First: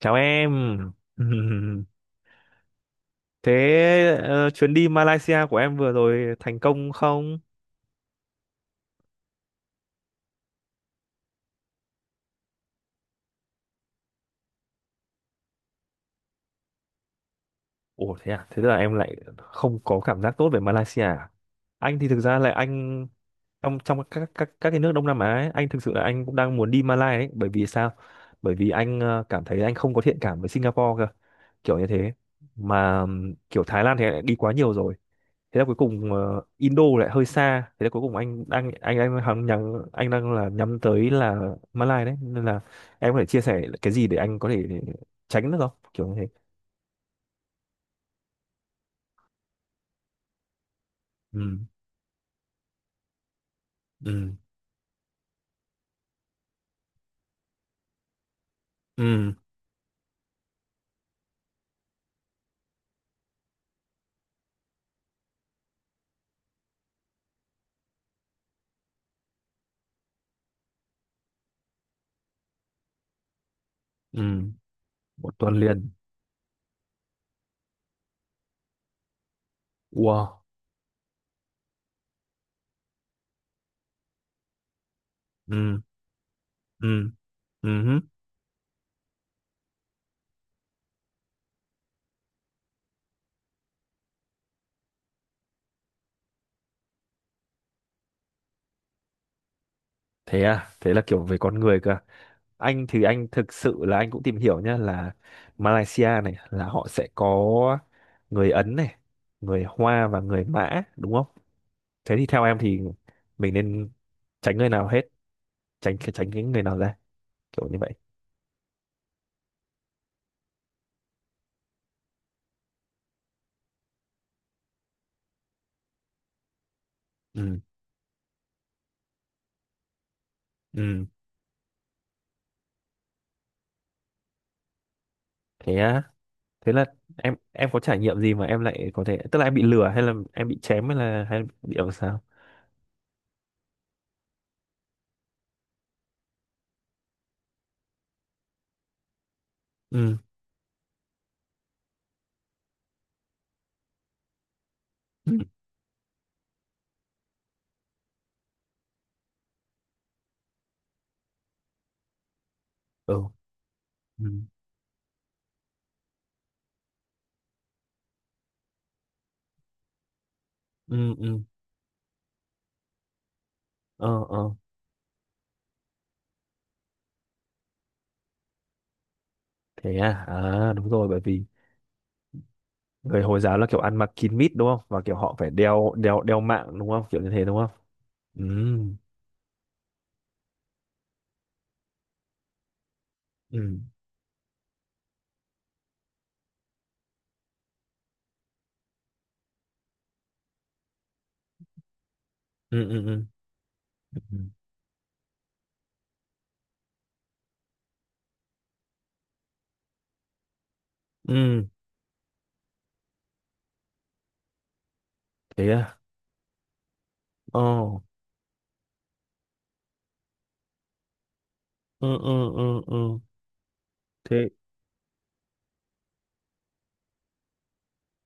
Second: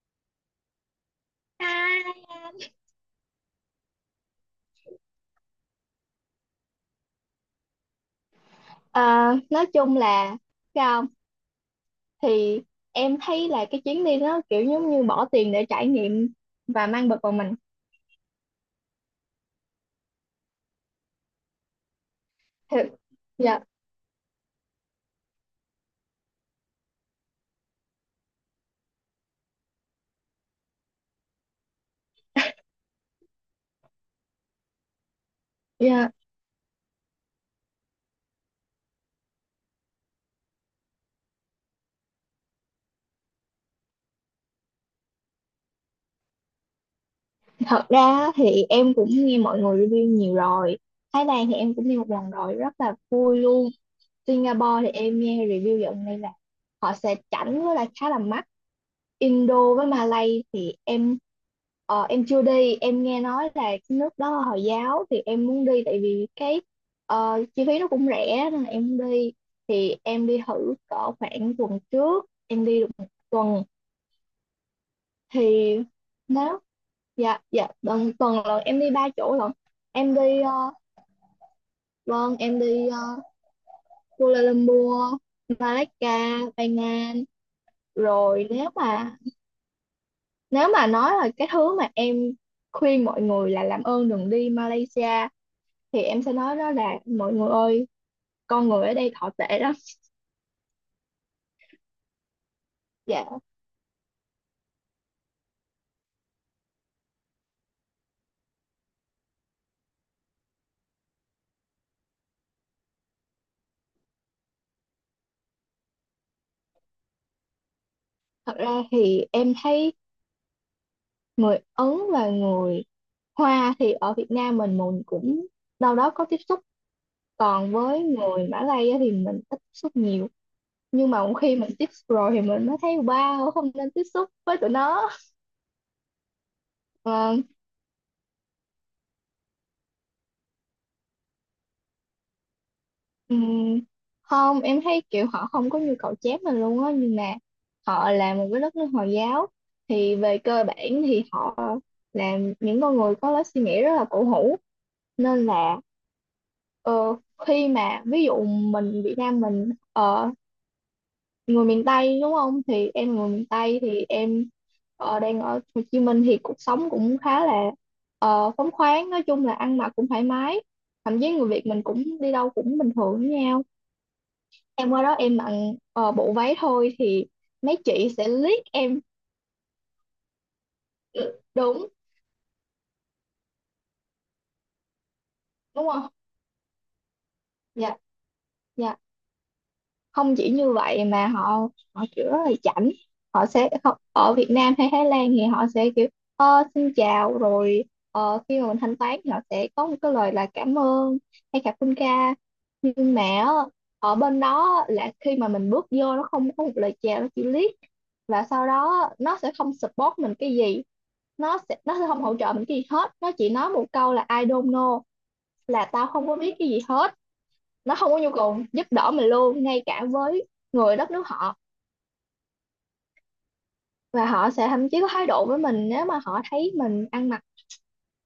Chào em. Thế chuyến đi Malaysia của em vừa rồi thành công không? À, nói chung là sao không? Thì em thấy là cái chuyến đi đó kiểu giống như bỏ tiền để trải nghiệm và mang bực vào mình Ủa thế à? Thế tức là em lại không có cảm giác tốt về Malaysia à? Anh thì thực ra là thật. anh Dạ trong trong các cái nước Đông Nam Á ấy, anh thực sự là anh cũng đang muốn đi Malaysia ấy, bởi vì sao? Bởi vì anh cảm thấy anh không có thiện cảm với Singapore, kiểu như thế mà kiểu Thái Lan thì anh đã đi quá nhiều rồi. Thế là cuối dạ. cùng Indo lại hơi xa, thế là cuối cùng anh đang là nhắm tới là Malai đấy, nên là em có thể chia sẻ cái gì để anh có thể tránh được không, kiểu như thế? Thật ra á, thì em cũng nghe mọi người review nhiều rồi. Thái Ừ. Lan thì em cũng đi một lần rồi rất là vui luôn. Ừ. Singapore thì em nghe review dạo này là họ sẽ chảnh với lại khá là mắc. Ừ. Indo với Malay thì em chưa đi, em nghe nói là cái nước đó là Hồi giáo thì em muốn đi, tại vì cái chi phí nó cũng rẻ nên là em muốn đi. Thì em đi thử cỡ khoảng tuần trước, em đi được một tuần. Ừ. Một tuần Thì liền. nếu, dạ dạ, tuần tuần lần em đi ba chỗ lận. Em Wow. đi, vâng, Kuala Lumpur, Ừ. Malacca, Ừ. Penang. Ừ hứ. Rồi nếu mà nói là cái thứ mà em khuyên mọi người là làm ơn đừng đi Malaysia, thì em sẽ nói đó là mọi người ơi, con người ở đây thọ tệ lắm. Thế à? Thế là kiểu về con người cơ? Anh thì Dạ. anh thực sự là anh cũng tìm hiểu nhá là Malaysia này là họ sẽ có người Ấn này, người Hoa và người Mã, đúng không? Thế thì theo em thì mình nên tránh người nào hết, tránh tránh cái người nào ra, kiểu như vậy? Thật ra thì em thấy người Ấn và người Hoa thì ở Việt Nam mình cũng đâu đó có tiếp xúc, Ừ. còn với người Mã Lai á thì mình ít tiếp xúc nhiều, Ừ. nhưng mà khi mình tiếp xúc rồi thì mình mới thấy wow, không nên tiếp xúc với tụi nó. Thế á? Thế là em Ờ, em có trải nghiệm gì mà em lại có thể, tức là em bị lừa hay là em bị chém hay là hay bị làm sao? Ừm, Không, em thấy kiểu họ không có nhu cầu chép mình luôn á, nhưng mà họ là một cái đất nước Hồi giáo, Ừ. thì về cơ bản thì họ là những con người có lối suy nghĩ rất là cổ hủ, Ừ. nên là ờ, khi mà ví dụ mình Việt Nam mình, người miền Tây đúng không, thì Ừ. em, người miền Tây thì Ừ. em đang ở Hồ Chí Minh, thì cuộc sống cũng khá là phóng khoáng, nói chung là ăn mặc cũng thoải mái, Ừ. thậm chí Ừ. người Việt mình cũng đi đâu cũng bình thường với nhau. Ờ. Ờ. Em qua đó em mặc bộ váy thôi thì mấy chị sẽ liếc em. Thế à? À đúng rồi, bởi Ừ, vì đúng. người Hồi giáo là kiểu ăn mặc kín mít đúng không, và kiểu họ phải Đúng đeo không? đeo đeo mạng đúng không, kiểu như thế đúng không? Dạ Ừ. dạ. Không chỉ như vậy mà họ họ kiểu rất là chảnh. Ừ. Ở Việt Nam hay Thái Lan thì họ sẽ kiểu xin chào rồi, khi mà mình thanh toán thì họ sẽ có một cái lời là cảm ơn hay cảm ơn ca. Ừ. Ừ. Nhưng mà Ừ. á, ở Ừ. bên đó là khi mà mình bước vô, nó không có một lời chào, nó chỉ liếc, và sau đó nó sẽ không support mình cái gì, nó Ừ. sẽ nó sẽ không hỗ trợ mình cái gì hết, nó chỉ nói một câu là I don't know, Thế là à. tao không có biết cái gì hết. Ờ. Nó không có nhu cầu giúp đỡ mình luôn, ngay cả với người đất nước họ. Ừ. Ừ. Ừ. Ừ. Và Thế. họ sẽ thậm chí có thái độ với mình nếu mà họ thấy mình ăn mặc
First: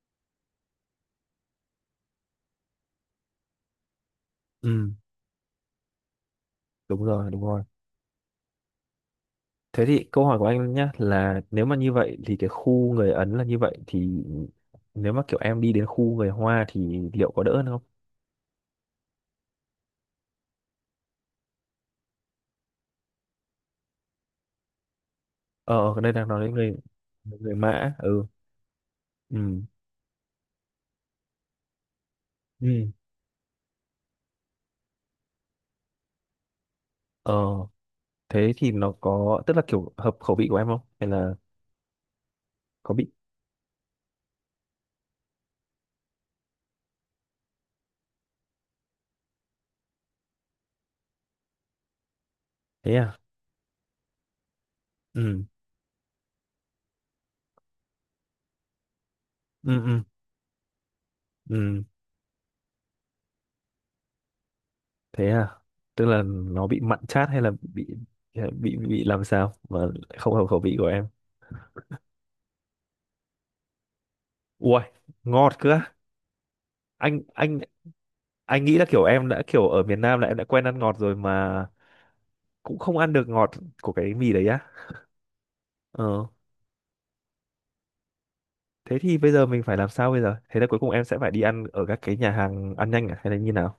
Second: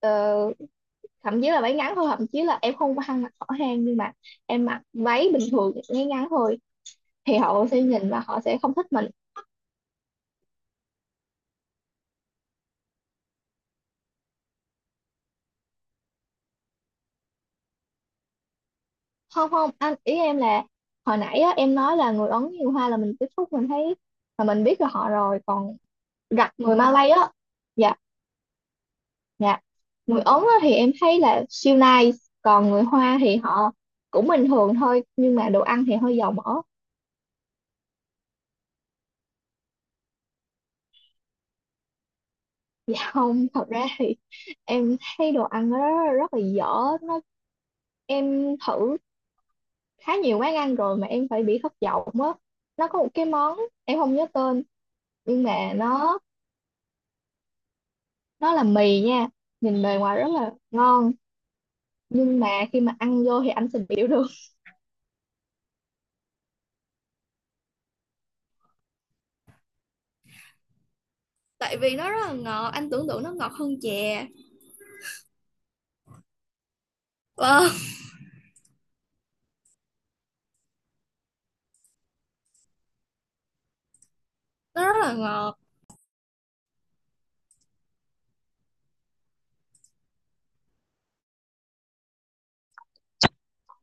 ờ, thậm chí là váy ngắn thôi, thậm chí là em không có ăn mặc hở hang, nhưng mà em mặc Ừ. váy bình thường, váy ngắn thôi, Đúng rồi, thì đúng rồi. họ sẽ nhìn và họ sẽ không thích mình. Thế thì câu hỏi của anh nhá là nếu mà như vậy thì cái khu người Ấn là như vậy thì nếu mà kiểu em đi đến khu người Hoa thì liệu có đỡ hơn không? Không không, anh ý em là hồi nãy á, em nói là người Ấn nhiều hoa là mình tiếp xúc mình thấy, mà mình biết là họ rồi, còn Ờ, ở đây đang nói Giặt đến người người Malay á. người Mã. Dạ Ừ. dạ. Ừ. Người Ấn á, thì em thấy là siêu nice, Ừ. còn người Hoa thì họ cũng bình thường thôi, nhưng mà đồ ăn thì hơi dầu mỡ. Ờ. Thế thì nó có, tức là kiểu hợp khẩu vị của em không, hay là có bị? Dạ không, thật ra thì em thấy đồ ăn nó rất là dở. nó em thử khá nhiều quán ăn rồi mà em phải bị thất vọng á. Nó Thế có một à. cái món em không nhớ tên, Ừ. nhưng mà nó là mì nha, Ừ. nhìn bề Ừ. ngoài rất là ngon Ừ. nhưng mà khi mà ăn vô thì anh sẽ biểu được. Thế à, tức là nó bị mặn chát hay là bị làm sao mà lại không hợp khẩu vị của em? Tại vì nó rất là ngọt, anh tưởng tượng nó ngọt hơn chè, Ui, ngọt cơ á. anh anh anh nghĩ là kiểu em đã kiểu ở miền Nam là em đã quen ăn ngọt rồi mà cũng không ăn được ngọt của cái mì đấy á. nó rất là ngọt. Ờ. Thế thì bây giờ mình phải làm sao bây giờ, thế là cuối cùng em sẽ phải đi ăn ở các cái nhà hàng ăn nhanh à hay là như nào,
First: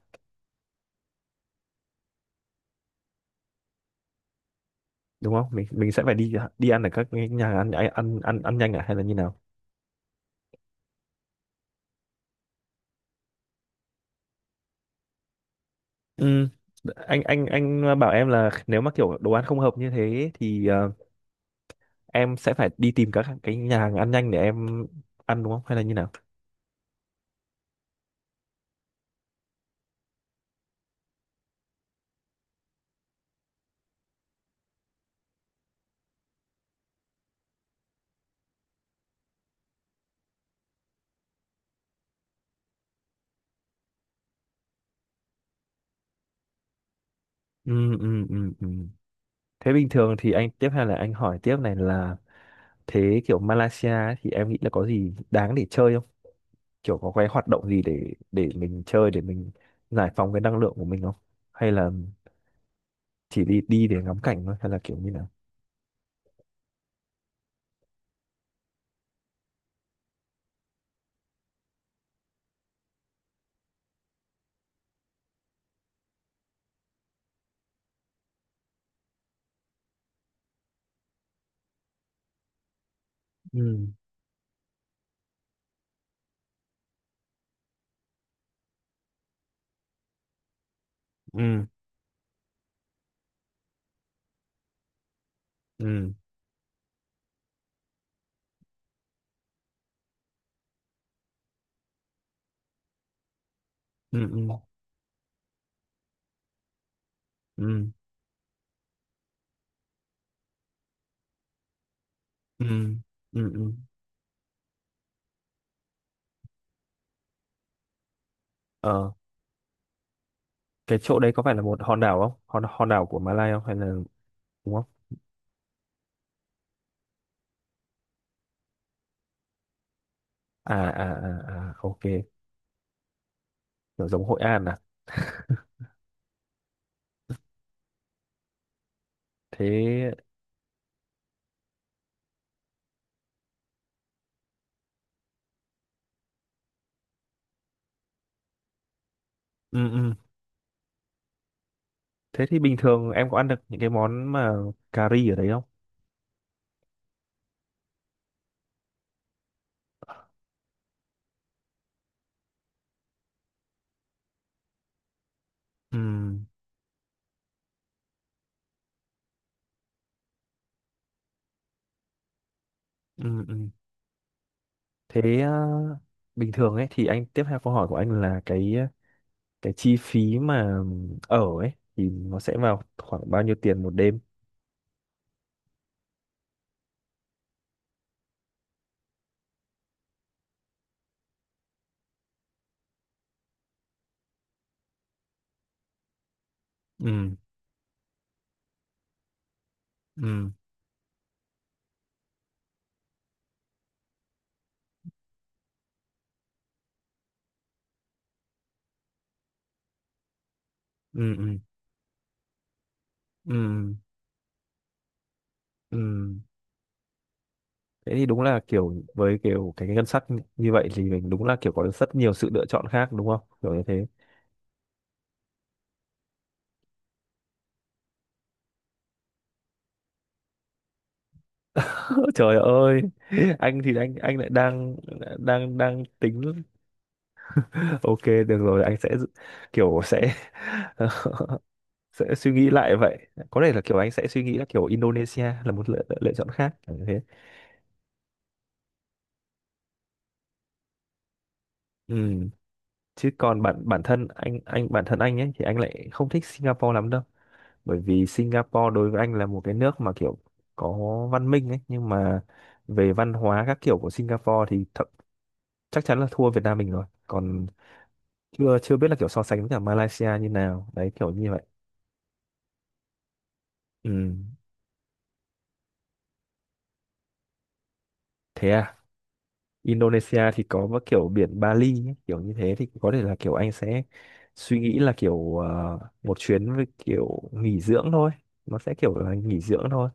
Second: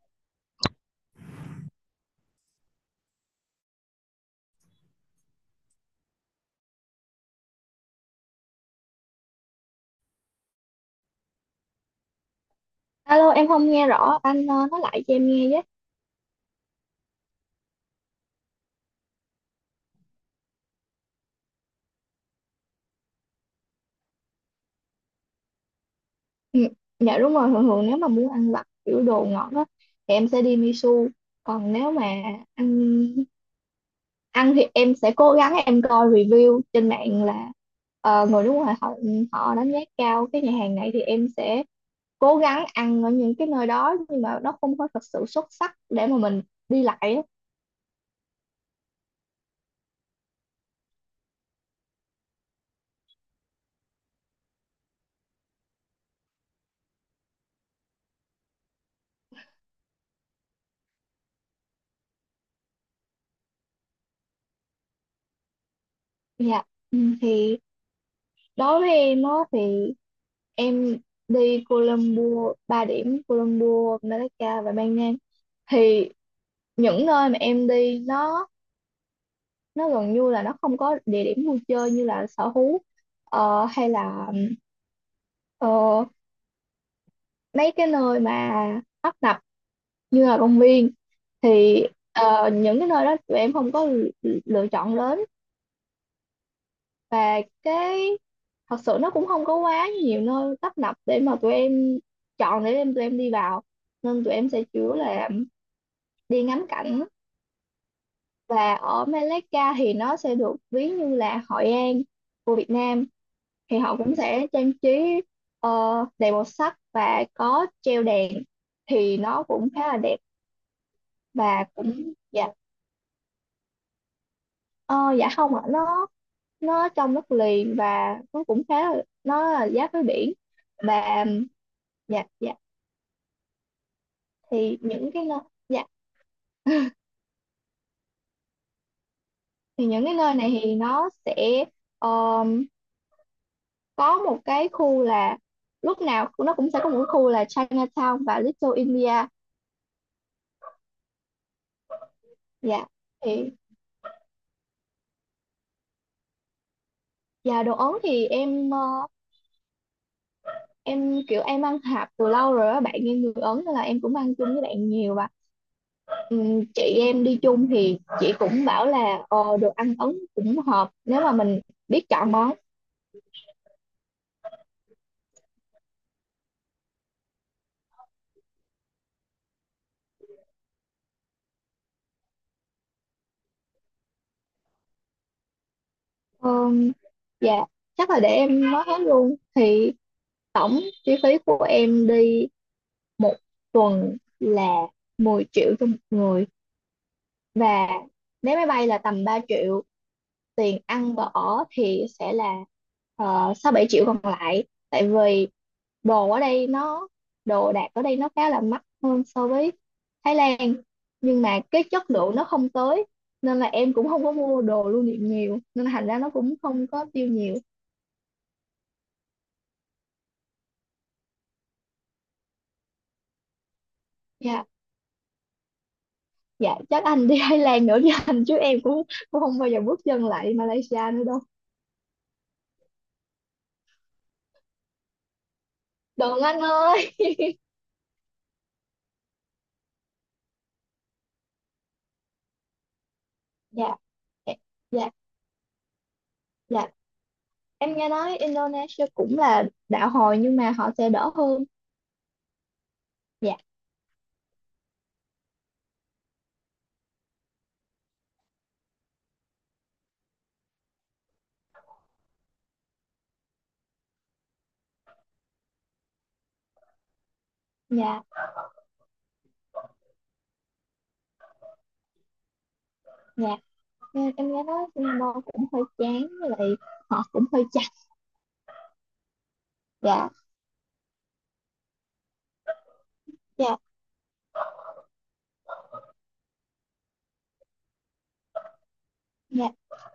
đúng không? Mình sẽ phải đi đi ăn ở các cái nhà hàng ăn nhanh à hay là như nào? Alo, em không nghe rõ, anh nói lại cho em nghe với. Ừ. Anh bảo em là nếu mà kiểu đồ ăn không hợp như thế thì em sẽ phải đi tìm các cái nhà hàng ăn nhanh để em ăn, đúng không hay là như nào? Ừ, dạ đúng rồi, thường thường nếu mà muốn ăn vặt kiểu đồ ngọt á, thì em sẽ đi Misu. Còn nếu mà ăn ăn thì em sẽ cố gắng em coi review trên mạng là người nước ngoài họ họ đánh giá cao cái nhà hàng này, thì em sẽ cố gắng ăn ở những cái nơi đó, nhưng mà nó không có thật sự xuất sắc để mà mình đi lại á. Ừ, ừ, ừ, ừ. Thế bình thường thì anh tiếp, hay là anh hỏi tiếp này là thế kiểu Malaysia ấy thì em nghĩ là có gì đáng để chơi không? Kiểu có cái hoạt động gì để mình chơi để mình giải phóng cái năng lượng của mình không? Hay là chỉ đi đi để ngắm cảnh thôi hay là kiểu như nào? Dạ. Ừ, thì đối với em á thì em đi Colombo, 3 điểm Colombo, Malaga và Ban Nang. Thì những nơi mà em đi nó gần như là nó không có địa điểm vui chơi như là sở thú, Ừ, hay là ờ, mấy cái nơi mà tấp nập như là công viên, ừ, thì những cái nơi đó tụi em không có lựa chọn đến. ừ, Và cái, thật sự nó cũng không có quá nhiều nơi tấp nập để mà tụi em chọn để tụi em đi vào, ừ, nên tụi ừ, em sẽ chủ yếu là đi ngắm cảnh. ừ, Và ở Malacca thì nó sẽ được ví như là Hội An của ừ, Việt Nam, ừ. Ừ. thì họ cũng sẽ trang trí ờ, đầy màu sắc và có treo đèn, Ờ. thì nó cũng khá là đẹp. Cái chỗ đấy có phải là Và một hòn cũng đảo không, dạ, hòn hòn đảo của Malai không hay là đúng ờ, không? dạ không ạ, nó trong đất liền và nó cũng khá là, nó là giáp với biển À à. và, À, à, ok. dạ dạ, Kiểu giống Hội An thì à? những cái nơi dạ thì những Thế. cái nơi này thì nó sẽ ờ, có một cái khu là, lúc nào nó cũng sẽ có một cái khu là Chinatown và Little India. Ừ, ừ. Thế thì bình Dạ, thường em có ăn thì, được những cái món mà cà ri ở đấy không? dạ, đồ Ấn thì em kiểu em ăn hạp từ lâu rồi á, bạn em người Ấn nên là em cũng ăn chung với bạn nhiều, và Ừ, chị em đi chung thì chị cũng bảo là đồ ăn Ấn cũng hợp nếu mà mình biết chọn món. ừ, ừ. Thế à, bình thường ấy thì anh tiếp theo câu hỏi của anh là cái cái chi phí mà ở ấy thì nó sẽ vào khoảng bao nhiêu tiền một đêm? Ờm, dạ chắc là để em nói hết luôn thì tổng chi phí của em đi một tuần là 10 triệu cho một người, Ừ, và vé máy bay là tầm 3 triệu, ừ, tiền ăn và ở thì sẽ là 6-7 triệu còn lại, tại vì đồ ở đây nó đồ đạc ở đây nó khá là mắc hơn so với Thái Lan, ừ, nhưng ừ, mà cái chất lượng nó không tới, nên là em ừ, cũng không có mua đồ lưu niệm nhiều, nên là ừ. thành ra nó cũng không có tiêu nhiều. Thế thì đúng là kiểu với kiểu cái ngân sách như vậy thì mình đúng là kiểu có rất nhiều sự lựa chọn khác đúng không kiểu như thế? Dạ dạ, chắc anh đi Thái Lan nữa với anh chứ em cũng cũng không bao giờ bước chân lại Malaysia nữa đâu. Trời ơi, anh thì anh lại đang đang đang Đừng tính. anh ơi. Ok được rồi, anh sẽ kiểu sẽ sẽ suy nghĩ lại vậy, có thể là Dạ kiểu anh sẽ suy dạ nghĩ là kiểu dạ Indonesia là một lựa chọn khác dạ. kiểu như thế. Em nghe nói Indonesia cũng là đạo hồi, nhưng mà họ sẽ đỡ hơn. Ừ. Chứ Dạ, còn bản bản thân anh, bản thân anh ấy thì anh lại không thích Singapore lắm đâu, bởi vì Singapore đối với anh là một cái nước mà kiểu có văn minh ấy, nhưng mà về văn hóa các kiểu của Singapore thì thậm, chắc chắn là thua Việt Nam mình rồi, còn dạ, chưa chưa biết là kiểu so sánh với cả Malaysia như nào đấy kiểu như vậy. dạ. Ừ. Em nghe nói Singapore cũng hơi chán, với lại họ cũng hơi chặt. Thế à. Dạ, Indonesia thì có một kiểu biển Bali ấy, kiểu như thế thì có thể là kiểu anh dạ, sẽ suy nghĩ là kiểu một chuyến với kiểu nghỉ dưỡng thôi, nó sẽ kiểu là nghỉ dạ, dưỡng thôi.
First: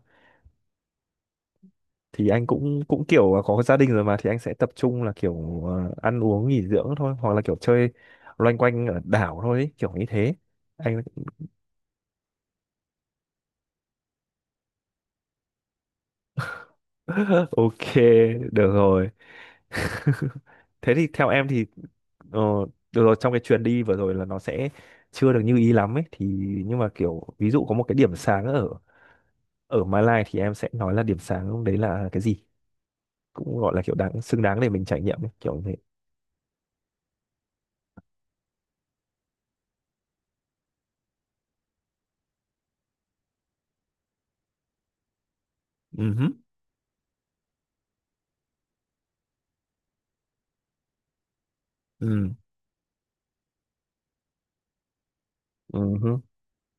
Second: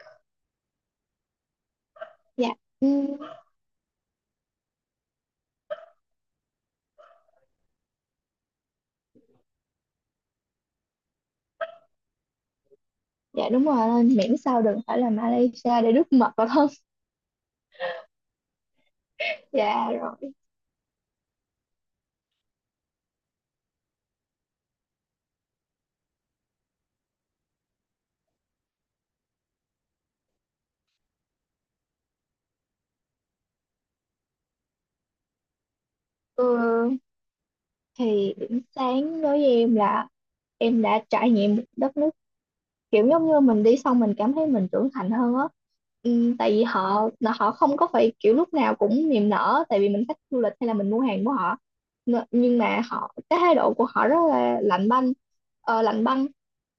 Thì anh dạ. cũng cũng Ừm, kiểu là có gia đình rồi mà, thì anh sẽ tập trung là kiểu ăn uống nghỉ dưỡng thôi, hoặc là kiểu chơi loanh quanh ở đảo thôi ấy, kiểu như thế. Anh dạ đúng rồi, nên miễn sao đừng phải là Malaysia để đứt mật vào thân. ok được rồi. Dạ rồi. Thế thì theo em thì ờ, được rồi, trong cái chuyến đi vừa rồi là nó sẽ chưa được như ý lắm ấy thì nhưng mà kiểu ví dụ có một cái điểm sáng ở ở Malai thì em sẽ nói là điểm sáng đấy là cái gì, cũng gọi là kiểu đáng xứng đáng để mình trải nghiệm ấy, kiểu như thế. Ừ, thì điểm sáng đối với em là em đã trải nghiệm một đất nước, kiểu giống như mình đi xong mình cảm thấy mình trưởng thành hơn á. Ừ hứ. Ừ, tại vì họ là họ không có phải kiểu lúc nào cũng niềm nở tại vì mình khách du lịch hay là mình mua hàng của họ. Ừ. Nhưng mà cái thái độ của họ rất là lạnh banh, Ừ lạnh hứ. băng,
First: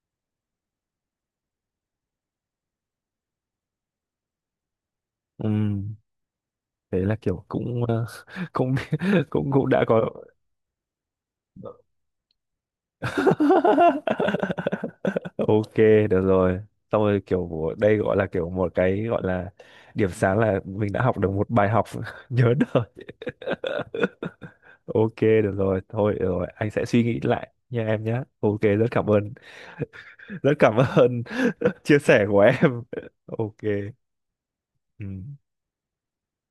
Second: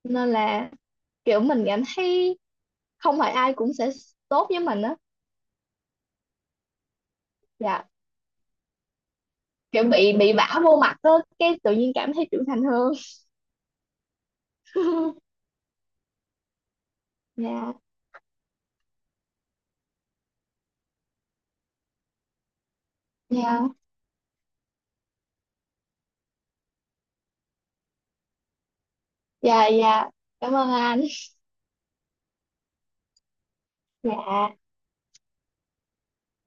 nên là kiểu mình cảm thấy không phải ai cũng sẽ tốt với mình á. Ừ. Thế là kiểu cũng Dạ, cũng cũng cũng kiểu đã có. bị vả vô mặt á, cái tự nhiên cảm thấy trưởng thành hơn. Ok được rồi, xong rồi kiểu của dạ đây gọi là kiểu một cái gọi là điểm sáng là mình đã học được một bài học nhớ đời. dạ Ok được rồi, thôi được rồi, anh sẽ suy nghĩ lại nha em nhé. Ok, rất cảm ơn. dạ dạ, Rất cảm ơn cảm anh, ơn chia sẻ của em. Ok. dạ. Ừ.